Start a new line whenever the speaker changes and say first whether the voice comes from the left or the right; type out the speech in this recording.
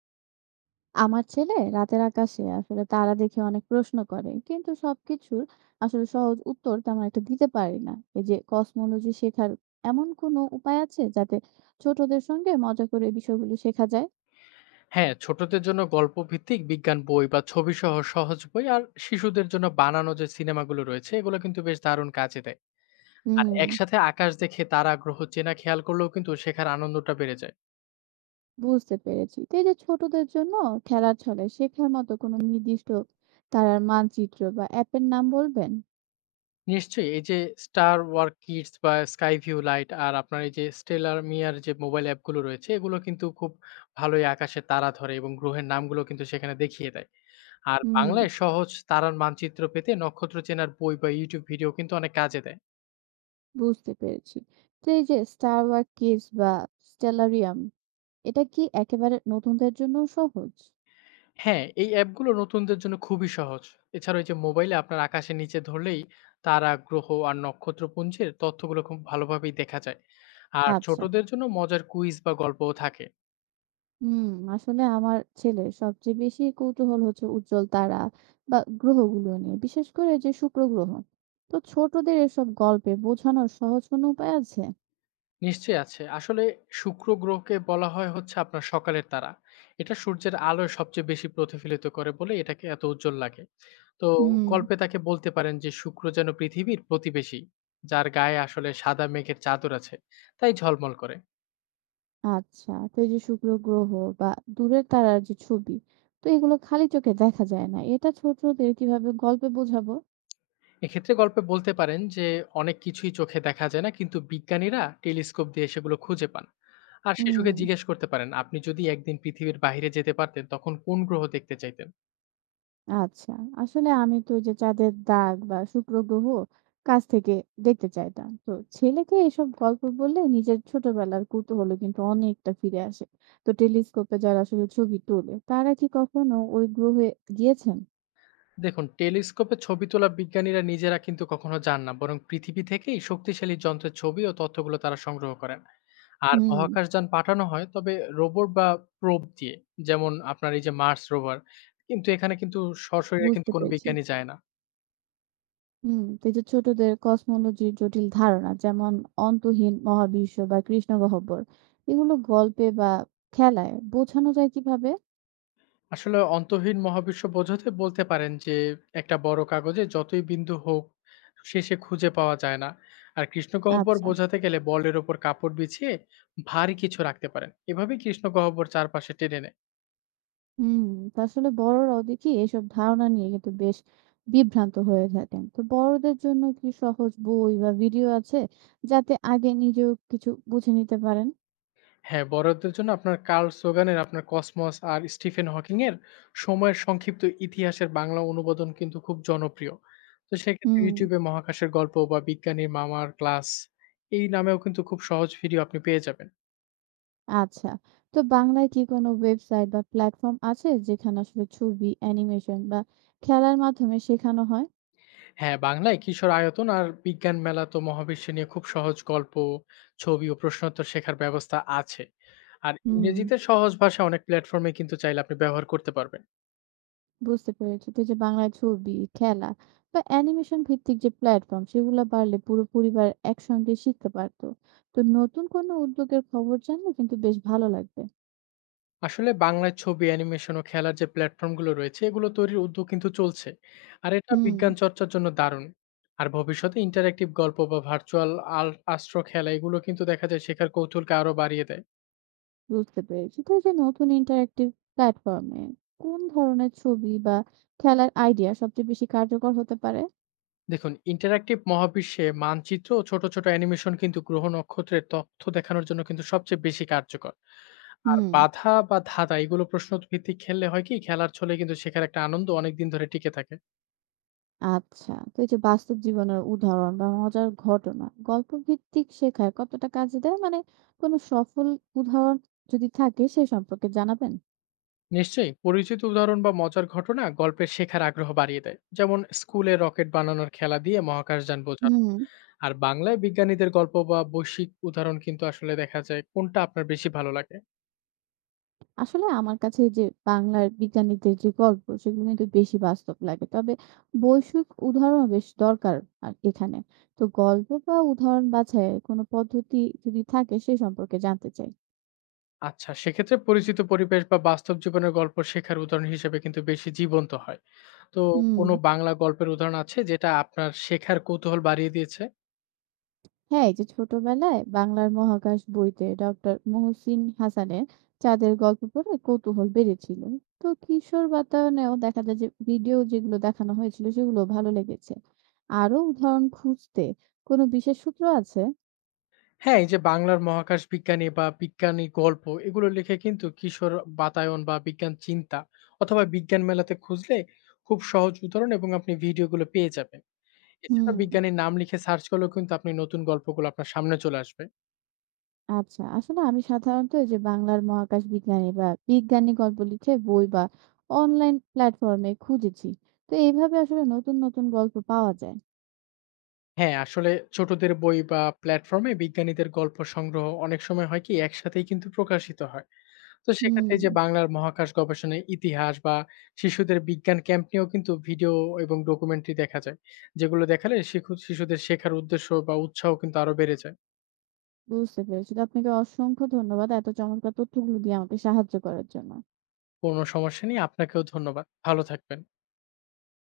right: আমার ছেলে রাতের আকাশে আসলে তারা দেখে অনেক প্রশ্ন করে কিন্তু সবকিছুর আসলে সহজ উত্তর তেমন একটা দিতে পারি না। এই যে কসমোলজি শেখার এমন কোনো উপায় আছে যাতে ছোটদের সঙ্গে মজা করে এই বিষয়গুলো শেখা যায়?
left: হ্যাঁ, ছোটদের জন্য গল্পভিত্তিক বিজ্ঞান বই বা ছবিসহ সহজ বই আর শিশুদের জন্য বানানো যে সিনেমাগুলো রয়েছে এগুলো কিন্তু বেশ দারুণ কাজে দেয়। আর
right: হুম।
left: একসাথে আকাশ দেখে তারা গ্রহ চেনা খেয়াল করলেও কিন্তু শেখার আনন্দটা বেড়ে যায়।
right: বুঝতে পেরেছি, তো এই যে ছোটদের জন্য খেলার ছলে শেখার মতো কোনো নির্দিষ্ট তারার মানচিত্র বা অ্যাপের নাম বলবেন?
left: নিশ্চয়ই এই যে Star War Kids বা Sky View Lite আর আপনার এই যে Stellar Meyer যে মোবাইল অ্যাপগুলো রয়েছে এগুলো কিন্তু খুব ভালোই আকাশে তারা ধরে এবং গ্রহের নামগুলো কিন্তু সেখানে দেখিয়ে দেয়। আর
right: হুম,
left: বাংলায় সহজ তারার মানচিত্র পেতে নক্ষত্র চেনার বই বা YouTube ভিডিও কিন্তু অনেক কাজে দেয়।
right: বুঝতে পেরেছি। তো এই যে স্টার ওয়ার কিডস বা স্টেলারিয়াম, এটা কি একেবারে নতুনদের জন্য সহজ?
left: হ্যাঁ, এই অ্যাপগুলো নতুনদের জন্য খুবই সহজ। এছাড়া ওই যে মোবাইলে আপনার আকাশের নিচে ধরলেই তারা, গ্রহ আর নক্ষত্রপুঞ্জের তথ্যগুলো খুব ভালোভাবেই দেখা যায়। আর
right: আচ্ছা।
left: ছোটদের জন্য মজার কুইজ বা গল্পও থাকে।
right: হুম, আসলে আমার ছেলের সবচেয়ে বেশি কৌতূহল হচ্ছে উজ্জ্বল তারা বা গ্রহগুলো নিয়ে, বিশেষ করে যে শুক্র গ্রহ। তো ছোটদের এসব গল্পে বোঝানোর সহজ কোনো উপায় আছে?
left: নিশ্চয়ই আছে। আসলে শুক্র গ্রহকে বলা হয় হচ্ছে আপনার সকালের তারা। এটা সূর্যের আলোয় সবচেয়ে বেশি প্রতিফলিত করে বলে এটাকে এত উজ্জ্বল লাগে। তো
right: হুম।
left: গল্পে তাকে বলতে পারেন যে শুক্র যেন পৃথিবীর প্রতিবেশী, যার গায়ে আসলে সাদা মেঘের চাদর আছে, তাই ঝলমল করে।
right: আচ্ছা, তো এই যে শুক্র গ্রহ বা দূরের তারার যে ছবি, তো এগুলো খালি চোখে দেখা যায় না। এটা ছোটদের কিভাবে গল্পে বোঝাবো?
left: এক্ষেত্রে গল্পে বলতে পারেন যে অনেক কিছুই চোখে দেখা যায় না কিন্তু বিজ্ঞানীরা টেলিস্কোপ দিয়ে সেগুলো খুঁজে পান। আর শিশুকে
right: হুম।
left: জিজ্ঞেস করতে পারেন, আপনি যদি একদিন পৃথিবীর বাইরে যেতে পারতেন তখন কোন গ্রহ দেখতে চাইতেন?
right: আচ্ছা। আসলে আমি তো ওই যে চাঁদের দাগ বা শুক্র গ্রহ কাছ থেকে দেখতে চাইতাম। তো ছেলেকে এসব গল্প বললে নিজের ছোটবেলার কৌতূহল কিন্তু অনেকটা ফিরে আসে। তো টেলিস্কোপে যারা আসলে ছবি তোলে তারা কি কখনো ওই গ্রহে গিয়েছেন?
left: দেখুন, টেলিস্কোপে ছবি তোলা বিজ্ঞানীরা নিজেরা কিন্তু কখনো যান না, বরং পৃথিবী থেকেই শক্তিশালী যন্ত্রের ছবি ও তথ্যগুলো তারা সংগ্রহ করেন। আর
right: হুম,
left: মহাকাশযান পাঠানো হয় তবে রোবট বা প্রোব দিয়ে, যেমন আপনার এই যে মার্স রোভার। কিন্তু এখানে সরাসরি কিন্তু
right: বুঝতে
left: কোনো
right: পেরেছি।
left: বিজ্ঞানী যায় না।
right: হুম, তো এই যে ছোটদের কসমোলজির জটিল ধারণা, যেমন অন্তহীন মহাবিশ্ব বা কৃষ্ণগহ্বর, এগুলো গল্পে বা খেলায় বোঝানো যায় কিভাবে?
left: আসলে অন্তহীন মহাবিশ্ব বোঝাতে বলতে পারেন যে একটা বড় কাগজে যতই বিন্দু হোক শেষে খুঁজে পাওয়া যায় না। আর কৃষ্ণগহ্বর
right: আচ্ছা।
left: বোঝাতে গেলে বলের ওপর কাপড় বিছিয়ে ভারী কিছু রাখতে পারেন, এভাবে কৃষ্ণগহ্বর চারপাশে টেনে নেয়।
right: হুম, তো আসলে বড়রাও দেখি এসব ধারণা নিয়ে কিন্তু বেশ বিভ্রান্ত হয়ে থাকেন। তো বড়দের জন্য কি সহজ বই বা ভিডিও আছে যাতে আগে নিজেও কিছু বুঝে নিতে পারেন?
left: হ্যাঁ, বড়দের জন্য আপনার কার্ল সোগানের আপনার কসমস আর স্টিফেন হকিং এর সময়ের সংক্ষিপ্ত ইতিহাসের বাংলা অনুবাদন কিন্তু খুব জনপ্রিয়। তো সেক্ষেত্রে
right: হুম,
left: ইউটিউবে মহাকাশের গল্প বা বিজ্ঞানীর মামার ক্লাস এই নামেও কিন্তু খুব সহজ ভিডিও আপনি পেয়ে যাবেন।
right: আচ্ছা। তো বাংলায় কি কোনো ওয়েবসাইট বা প্ল্যাটফর্ম আছে যেখানে আসলে ছবি, অ্যানিমেশন বা খেলার মাধ্যমে শেখানো হয়?
left: হ্যাঁ, বাংলায় কিশোর আয়তন আর বিজ্ঞান মেলা তো মহাবিশ্ব নিয়ে খুব সহজ গল্প, ছবি ও প্রশ্নোত্তর শেখার ব্যবস্থা আছে। আর
right: হুম।
left: ইংরেজিতে সহজ ভাষা অনেক প্ল্যাটফর্মে কিন্তু চাইলে আপনি ব্যবহার করতে পারবেন।
right: বুঝতে পেরেছি। তো এই যে বাংলায় ছবি, খেলা বা অ্যানিমেশন ভিত্তিক যে প্ল্যাটফর্ম সেগুলো বাড়লে পুরো পরিবার একসঙ্গে শিখতে পারতো। তো নতুন কোনো উদ্যোগের খবর জানলে কিন্তু বেশ ভালো লাগবে।
left: আসলে বাংলায় ছবি, অ্যানিমেশন ও খেলার যে প্ল্যাটফর্মগুলো রয়েছে, এগুলো তৈরির উদ্যোগ কিন্তু চলছে। আর এটা
right: হুম।
left: বিজ্ঞান চর্চার জন্য দারুণ। আর ভবিষ্যতে ইন্টারেক্টিভ গল্প বা ভার্চুয়াল আল অ্যাস্ট্রো খেলা এগুলো কিন্তু দেখা যায় শেখার কৌতুহলকে আরো বাড়িয়ে দেয়।
right: বুঝতে পেরেছি। তো এই যে নতুন ইন্টারেক্টিভ প্ল্যাটফর্মে কোন ধরনের ছবি বা খেলার আইডিয়া সবচেয়ে বেশি কার্যকর হতে পারে?
left: দেখুন, ইন্টারঅ্যাক্টিভ মহাবিশ্বে মানচিত্র ও ছোট ছোট অ্যানিমেশন কিন্তু গ্রহ নক্ষত্রের তথ্য দেখানোর জন্য কিন্তু সবচেয়ে বেশি কার্যকর। আর
right: হুম।
left: বাধা বা ধাঁধা এগুলো প্রশ্ন ভিত্তিক খেললে হয় কি, খেলার ছলে কিন্তু শেখার একটা আনন্দ অনেক দিন ধরে টিকে থাকে।
right: আচ্ছা, তো এই যে বাস্তব জীবনের উদাহরণ বা মজার ঘটনা, গল্প ভিত্তিক শেখায় কতটা কাজে দেয়? মানে কোনো সফল উদাহরণ যদি থাকে সে সম্পর্কে জানাবেন?
left: নিশ্চয়ই, পরিচিত উদাহরণ বা মজার ঘটনা গল্পের শেখার আগ্রহ বাড়িয়ে দেয়, যেমন স্কুলে রকেট বানানোর খেলা দিয়ে মহাকাশযান বোঝানো।
right: হুম।
left: আর বাংলায় বিজ্ঞানীদের গল্প বা বৈশ্বিক উদাহরণ কিন্তু আসলে দেখা যায় কোনটা আপনার বেশি ভালো লাগে।
right: আসলে আমার কাছে এই যে বাংলার বিজ্ঞানীদের যে গল্প সেগুলো কিন্তু বেশি বাস্তব লাগে। তবে বৈশ্বিক উদাহরণ বেশ দরকার আর এখানে। তো গল্প বা উদাহরণ বাছাইয়ের কোনো পদ্ধতি যদি থাকে সে সম্পর্কে জানতে চাই।
left: আচ্ছা, সেক্ষেত্রে পরিচিত পরিবেশ বা বাস্তব জীবনের গল্প শেখার উদাহরণ হিসেবে কিন্তু বেশি জীবন্ত হয়। তো
right: হুম।
left: কোনো বাংলা গল্পের উদাহরণ আছে যেটা আপনার শেখার কৌতূহল বাড়িয়ে দিয়েছে?
right: হ্যাঁ, এই যে ছোটবেলায় বাংলার মহাকাশ বইতে ডক্টর মুহসিন হাসানের চাঁদের গল্প পড়ে কৌতূহল বেড়েছিল। তো কিশোর বাতায়নেও দেখা যায় যে ভিডিও যেগুলো দেখানো হয়েছিল সেগুলো ভালো লেগেছে। আরো উদাহরণ খুঁজতে কোনো বিশেষ সূত্র আছে?
left: হ্যাঁ, এই যে বাংলার মহাকাশ বিজ্ঞানী বা বিজ্ঞানী গল্প এগুলো লিখে কিন্তু কিশোর বাতায়ন বা বিজ্ঞান চিন্তা অথবা বিজ্ঞান মেলাতে খুঁজলে খুব সহজ উদাহরণ এবং আপনি ভিডিওগুলো পেয়ে যাবেন। এছাড়া
right: হুম।
left: বিজ্ঞানীর নাম লিখে সার্চ করলেও কিন্তু আপনি নতুন গল্পগুলো আপনার সামনে চলে আসবে।
right: আচ্ছা, আসলে আমি সাধারণত এই যে বাংলার মহাকাশ বিজ্ঞানী বা বিজ্ঞানী গল্প লিখে বই বা অনলাইন প্ল্যাটফর্মে খুঁজেছি। তো এইভাবে আসলে নতুন নতুন গল্প পাওয়া যায়।
left: হ্যাঁ, আসলে ছোটদের বই বা প্ল্যাটফর্মে বিজ্ঞানীদের গল্প সংগ্রহ অনেক সময় হয় কি একসাথেই কিন্তু প্রকাশিত হয়। তো সেক্ষেত্রে এই
right: হুম,
left: যে বাংলার মহাকাশ গবেষণায় ইতিহাস বা শিশুদের বিজ্ঞান ক্যাম্প নিয়েও কিন্তু ভিডিও এবং ডকুমেন্টারি দেখা যায়। যেগুলো দেখালে শিশুদের শেখার উদ্দেশ্য বা উৎসাহ কিন্তু আরো বেড়ে যায়।
right: বুঝতে পেরেছি। তো আপনাকে অসংখ্য ধন্যবাদ। এত চমৎকার তথ্যগুলো দিয়ে আমাকে সাহায্য করার জন্য।
left: কোনো সমস্যা নেই। আপনাকেও ধন্যবাদ। ভালো থাকবেন।